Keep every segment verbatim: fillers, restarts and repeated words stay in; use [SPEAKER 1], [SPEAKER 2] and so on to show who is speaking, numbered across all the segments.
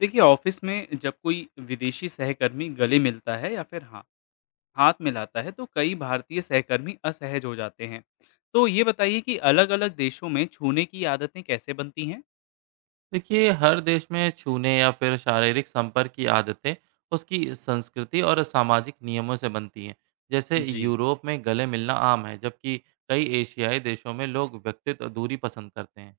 [SPEAKER 1] देखिए ऑफिस में जब कोई विदेशी सहकर्मी गले मिलता है या फिर हाँ, हाथ मिलाता है तो कई भारतीय सहकर्मी असहज हो जाते हैं। तो ये बताइए कि अलग अलग देशों में छूने की आदतें कैसे बनती हैं।
[SPEAKER 2] देखिए, हर देश में छूने या फिर शारीरिक संपर्क की आदतें उसकी संस्कृति और सामाजिक नियमों से बनती हैं। जैसे
[SPEAKER 1] जी,
[SPEAKER 2] यूरोप में गले मिलना आम है, जबकि कई एशियाई देशों में लोग व्यक्तिगत दूरी पसंद करते हैं।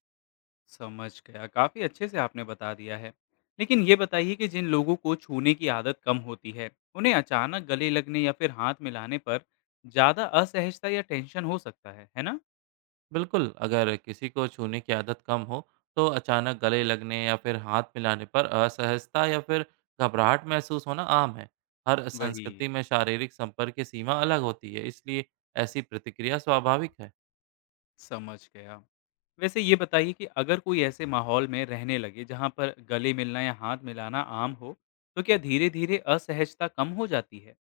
[SPEAKER 1] समझ गया। काफ़ी अच्छे से आपने बता दिया है। लेकिन ये बताइए कि जिन लोगों को छूने की आदत कम होती है, उन्हें अचानक गले लगने या फिर हाथ मिलाने पर ज़्यादा असहजता या टेंशन हो सकता है है ना।
[SPEAKER 2] बिल्कुल, अगर किसी को छूने की आदत कम हो तो अचानक गले लगने या फिर हाथ मिलाने पर असहजता या फिर घबराहट महसूस होना आम है। हर
[SPEAKER 1] वही,
[SPEAKER 2] संस्कृति में शारीरिक संपर्क की सीमा अलग होती है, इसलिए ऐसी प्रतिक्रिया स्वाभाविक है।
[SPEAKER 1] समझ गया। वैसे ये बताइए कि अगर कोई ऐसे माहौल में रहने लगे जहाँ पर गले मिलना या हाथ मिलाना आम हो, तो क्या धीरे-धीरे असहजता कम हो जाती है?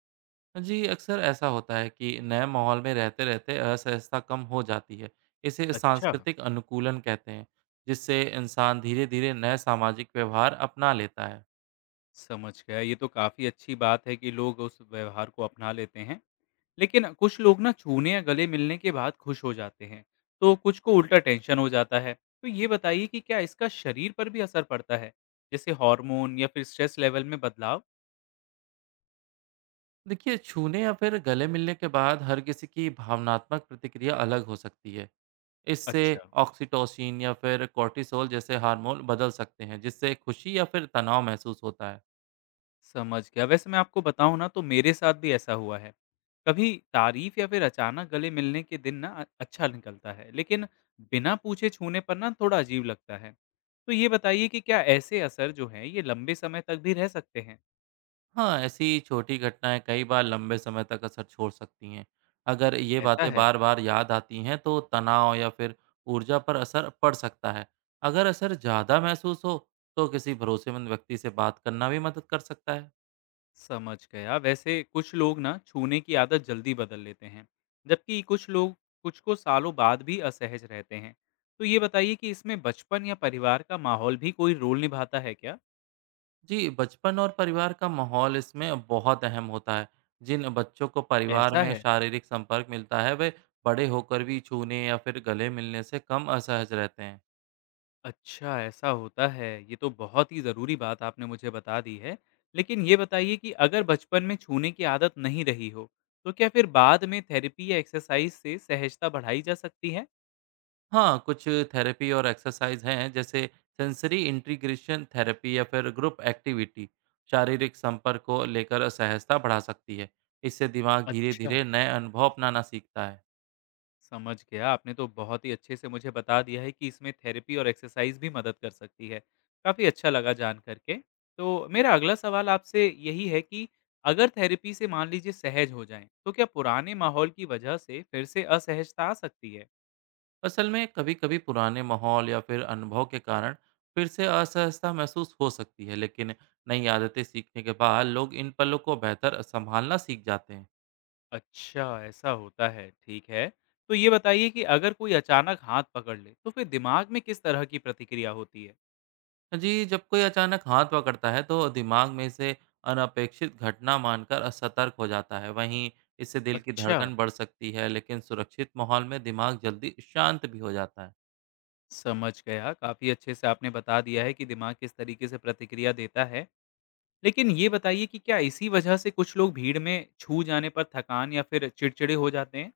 [SPEAKER 2] जी, अक्सर ऐसा होता है कि नए माहौल में रहते-रहते असहजता कम हो जाती है। इसे
[SPEAKER 1] अच्छा,
[SPEAKER 2] सांस्कृतिक अनुकूलन कहते हैं, जिससे इंसान धीरे-धीरे नए सामाजिक व्यवहार अपना लेता है।
[SPEAKER 1] समझ गया। ये तो काफ़ी अच्छी बात है कि लोग उस व्यवहार को अपना लेते हैं। लेकिन कुछ लोग ना छूने या गले मिलने के बाद खुश हो जाते हैं, तो कुछ को उल्टा टेंशन हो जाता है। तो ये बताइए कि क्या इसका शरीर पर भी असर पड़ता है? जैसे हार्मोन या फिर स्ट्रेस लेवल में बदलाव?
[SPEAKER 2] देखिए, छूने या फिर गले मिलने के बाद हर किसी की भावनात्मक प्रतिक्रिया अलग हो सकती है। इससे
[SPEAKER 1] अच्छा,
[SPEAKER 2] ऑक्सीटोसिन या फिर कॉर्टिसोल जैसे हार्मोन बदल सकते हैं, जिससे खुशी या फिर तनाव महसूस होता है।
[SPEAKER 1] समझ गया। वैसे मैं आपको बताऊँ ना, तो मेरे साथ भी ऐसा हुआ है। कभी तारीफ या फिर अचानक गले मिलने के दिन ना अ, अच्छा निकलता है, लेकिन बिना पूछे छूने पर ना थोड़ा अजीब लगता है। तो ये बताइए कि क्या ऐसे असर जो हैं ये लंबे समय तक भी रह सकते हैं?
[SPEAKER 2] हाँ, ऐसी छोटी घटनाएँ कई बार लंबे समय तक असर छोड़ सकती हैं। अगर ये
[SPEAKER 1] ऐसा
[SPEAKER 2] बातें
[SPEAKER 1] है,
[SPEAKER 2] बार-बार याद आती हैं, तो तनाव या फिर ऊर्जा पर असर पड़ सकता है। अगर असर ज़्यादा महसूस हो, तो किसी भरोसेमंद व्यक्ति से बात करना भी मदद कर सकता है।
[SPEAKER 1] समझ गया। वैसे कुछ लोग ना छूने की आदत जल्दी बदल लेते हैं, जबकि कुछ लोग कुछ को सालों बाद भी असहज रहते हैं। तो ये बताइए कि इसमें बचपन या परिवार का माहौल भी कोई रोल निभाता है क्या?
[SPEAKER 2] जी, बचपन और परिवार का माहौल इसमें बहुत अहम होता है। जिन बच्चों को परिवार
[SPEAKER 1] ऐसा
[SPEAKER 2] में
[SPEAKER 1] है।
[SPEAKER 2] शारीरिक संपर्क मिलता है, वे बड़े होकर भी छूने या फिर गले मिलने से कम असहज रहते हैं।
[SPEAKER 1] अच्छा, ऐसा होता है। ये तो बहुत ही ज़रूरी बात आपने मुझे बता दी है। लेकिन ये बताइए कि अगर बचपन में छूने की आदत नहीं रही हो, तो क्या फिर बाद में थेरेपी या एक्सरसाइज से सहजता बढ़ाई जा सकती है?
[SPEAKER 2] हाँ, कुछ थेरेपी और एक्सरसाइज हैं, जैसे सेंसरी इंटीग्रेशन थेरेपी या फिर ग्रुप एक्टिविटी शारीरिक संपर्क को लेकर सहजता बढ़ा सकती है। इससे दिमाग धीरे
[SPEAKER 1] अच्छा,
[SPEAKER 2] धीरे नए अनुभव अपनाना सीखता है।
[SPEAKER 1] समझ गया। आपने तो बहुत ही अच्छे से मुझे बता दिया है कि इसमें थेरेपी और एक्सरसाइज भी मदद कर सकती है। काफ़ी अच्छा लगा जान कर के। तो मेरा अगला सवाल आपसे यही है कि अगर थेरेपी से मान लीजिए सहज हो जाएँ, तो क्या पुराने माहौल की वजह से फिर से असहजता आ सकती है?
[SPEAKER 2] असल में कभी कभी पुराने माहौल या फिर अनुभव के कारण फिर से असहजता महसूस हो सकती है, लेकिन नई आदतें सीखने के बाद लोग इन पलों को बेहतर संभालना सीख जाते हैं।
[SPEAKER 1] अच्छा, ऐसा होता है, ठीक है। तो ये बताइए कि अगर कोई अचानक हाथ पकड़ ले, तो फिर दिमाग में किस तरह की प्रतिक्रिया होती है?
[SPEAKER 2] हाँ जी, जब कोई अचानक हाथ पकड़ता है तो दिमाग में इसे अनपेक्षित घटना मानकर असतर्क हो जाता है। वहीं इससे दिल की
[SPEAKER 1] अच्छा,
[SPEAKER 2] धड़कन बढ़ सकती है, लेकिन सुरक्षित माहौल में दिमाग जल्दी शांत भी हो जाता है।
[SPEAKER 1] समझ गया। काफ़ी अच्छे से आपने बता दिया है कि दिमाग किस तरीके से प्रतिक्रिया देता है। लेकिन ये बताइए कि क्या इसी वजह से कुछ लोग भीड़ में छू जाने पर थकान या फिर चिड़चिड़े हो जाते हैं?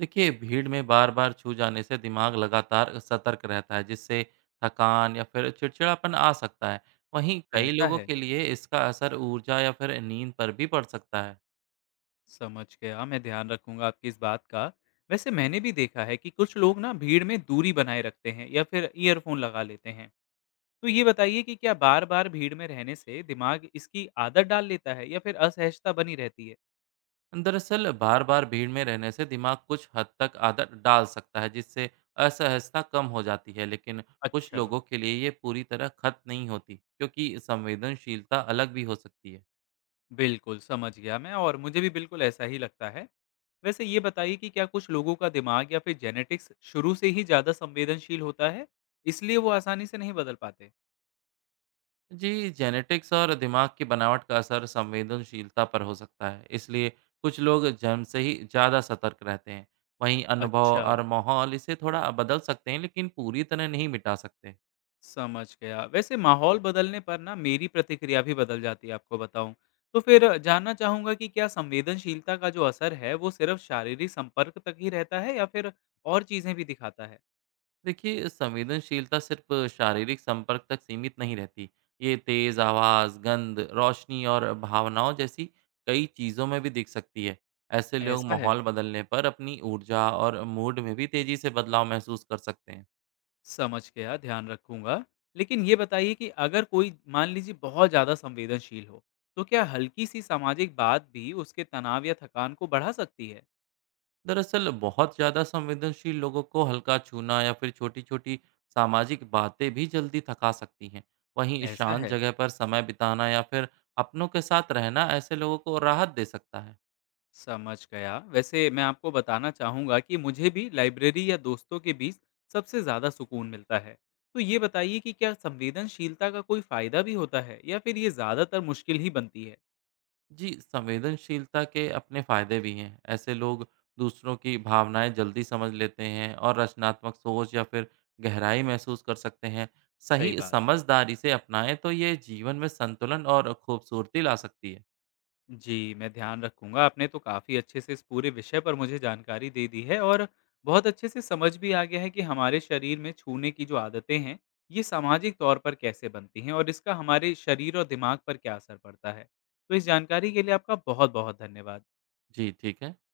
[SPEAKER 2] देखिए, भीड़ में बार-बार छू जाने से दिमाग लगातार सतर्क रहता है, जिससे थकान या फिर चिड़चिड़ापन आ सकता है। वहीं कई
[SPEAKER 1] ऐसा
[SPEAKER 2] लोगों
[SPEAKER 1] है,
[SPEAKER 2] के लिए इसका असर ऊर्जा या फिर नींद पर भी पड़ सकता है।
[SPEAKER 1] समझ गया। मैं ध्यान रखूँगा आपकी इस बात का। वैसे मैंने भी देखा है कि कुछ लोग ना भीड़ में दूरी बनाए रखते हैं या फिर ईयरफ़ोन लगा लेते हैं। तो ये बताइए कि क्या बार-बार भीड़ में रहने से दिमाग इसकी आदत डाल लेता है या फिर असहजता बनी रहती है?
[SPEAKER 2] दरअसल बार बार भीड़ में रहने से दिमाग कुछ हद तक आदत डाल सकता है, जिससे असहजता कम हो जाती है, लेकिन कुछ
[SPEAKER 1] अच्छा,
[SPEAKER 2] लोगों के लिए ये पूरी तरह खत्म नहीं होती, क्योंकि संवेदनशीलता अलग भी हो सकती है।
[SPEAKER 1] बिल्कुल समझ गया मैं, और मुझे भी बिल्कुल ऐसा ही लगता है। वैसे ये बताइए कि क्या कुछ लोगों का दिमाग या फिर जेनेटिक्स शुरू से ही ज़्यादा संवेदनशील होता है, इसलिए वो आसानी से नहीं बदल पाते?
[SPEAKER 2] जी, जेनेटिक्स और दिमाग की बनावट का असर संवेदनशीलता पर हो सकता है, इसलिए कुछ लोग जन्म से ही ज़्यादा सतर्क रहते हैं। वहीं अनुभव
[SPEAKER 1] अच्छा।
[SPEAKER 2] और माहौल इसे थोड़ा बदल सकते हैं, लेकिन पूरी तरह नहीं मिटा सकते।
[SPEAKER 1] समझ गया। वैसे माहौल बदलने पर ना मेरी प्रतिक्रिया भी बदल जाती है, आपको बताऊँ। तो फिर जानना चाहूँगा कि क्या संवेदनशीलता का जो असर है वो सिर्फ़ शारीरिक संपर्क तक ही रहता है या फिर और चीज़ें भी दिखाता है?
[SPEAKER 2] देखिए, संवेदनशीलता सिर्फ शारीरिक संपर्क तक सीमित नहीं रहती। ये तेज आवाज़, गंध, रोशनी और भावनाओं जैसी कई चीज़ों में भी दिख सकती है। ऐसे लोग
[SPEAKER 1] ऐसा है,
[SPEAKER 2] माहौल बदलने पर अपनी ऊर्जा और मूड में भी तेज़ी से बदलाव महसूस कर सकते हैं।
[SPEAKER 1] समझ गया, ध्यान रखूँगा। लेकिन ये बताइए कि अगर कोई मान लीजिए बहुत ज़्यादा संवेदनशील हो, तो क्या हल्की-सी सामाजिक बात भी उसके तनाव या थकान को बढ़ा सकती है?
[SPEAKER 2] दरअसल बहुत ज़्यादा संवेदनशील लोगों को हल्का छूना या फिर छोटी छोटी सामाजिक बातें भी जल्दी थका सकती हैं। वहीं
[SPEAKER 1] ऐसा
[SPEAKER 2] शांत
[SPEAKER 1] है।
[SPEAKER 2] जगह पर समय बिताना या फिर अपनों के साथ रहना ऐसे लोगों को राहत दे सकता है।
[SPEAKER 1] समझ गया। वैसे मैं आपको बताना चाहूँगा कि मुझे भी लाइब्रेरी या दोस्तों के बीच सबसे ज़्यादा सुकून मिलता है। तो ये बताइए कि क्या संवेदनशीलता का कोई फ़ायदा भी होता है या फिर ये ज़्यादातर मुश्किल ही बनती है?
[SPEAKER 2] जी, संवेदनशीलता के अपने फायदे भी हैं। ऐसे लोग दूसरों की भावनाएँ जल्दी समझ लेते हैं और रचनात्मक सोच या फिर गहराई महसूस कर सकते हैं।
[SPEAKER 1] सही
[SPEAKER 2] सही
[SPEAKER 1] बात है
[SPEAKER 2] समझदारी से अपनाएँ तो ये जीवन में संतुलन और खूबसूरती ला सकती है।
[SPEAKER 1] जी, मैं ध्यान रखूँगा। आपने तो काफ़ी अच्छे से इस पूरे विषय पर मुझे जानकारी दे दी है और बहुत अच्छे से समझ भी आ गया है कि हमारे शरीर में छूने की जो आदतें हैं, ये सामाजिक तौर पर कैसे बनती हैं और इसका हमारे शरीर और दिमाग पर क्या असर पड़ता है। तो इस जानकारी के लिए आपका बहुत-बहुत धन्यवाद।
[SPEAKER 2] जी, ठीक है।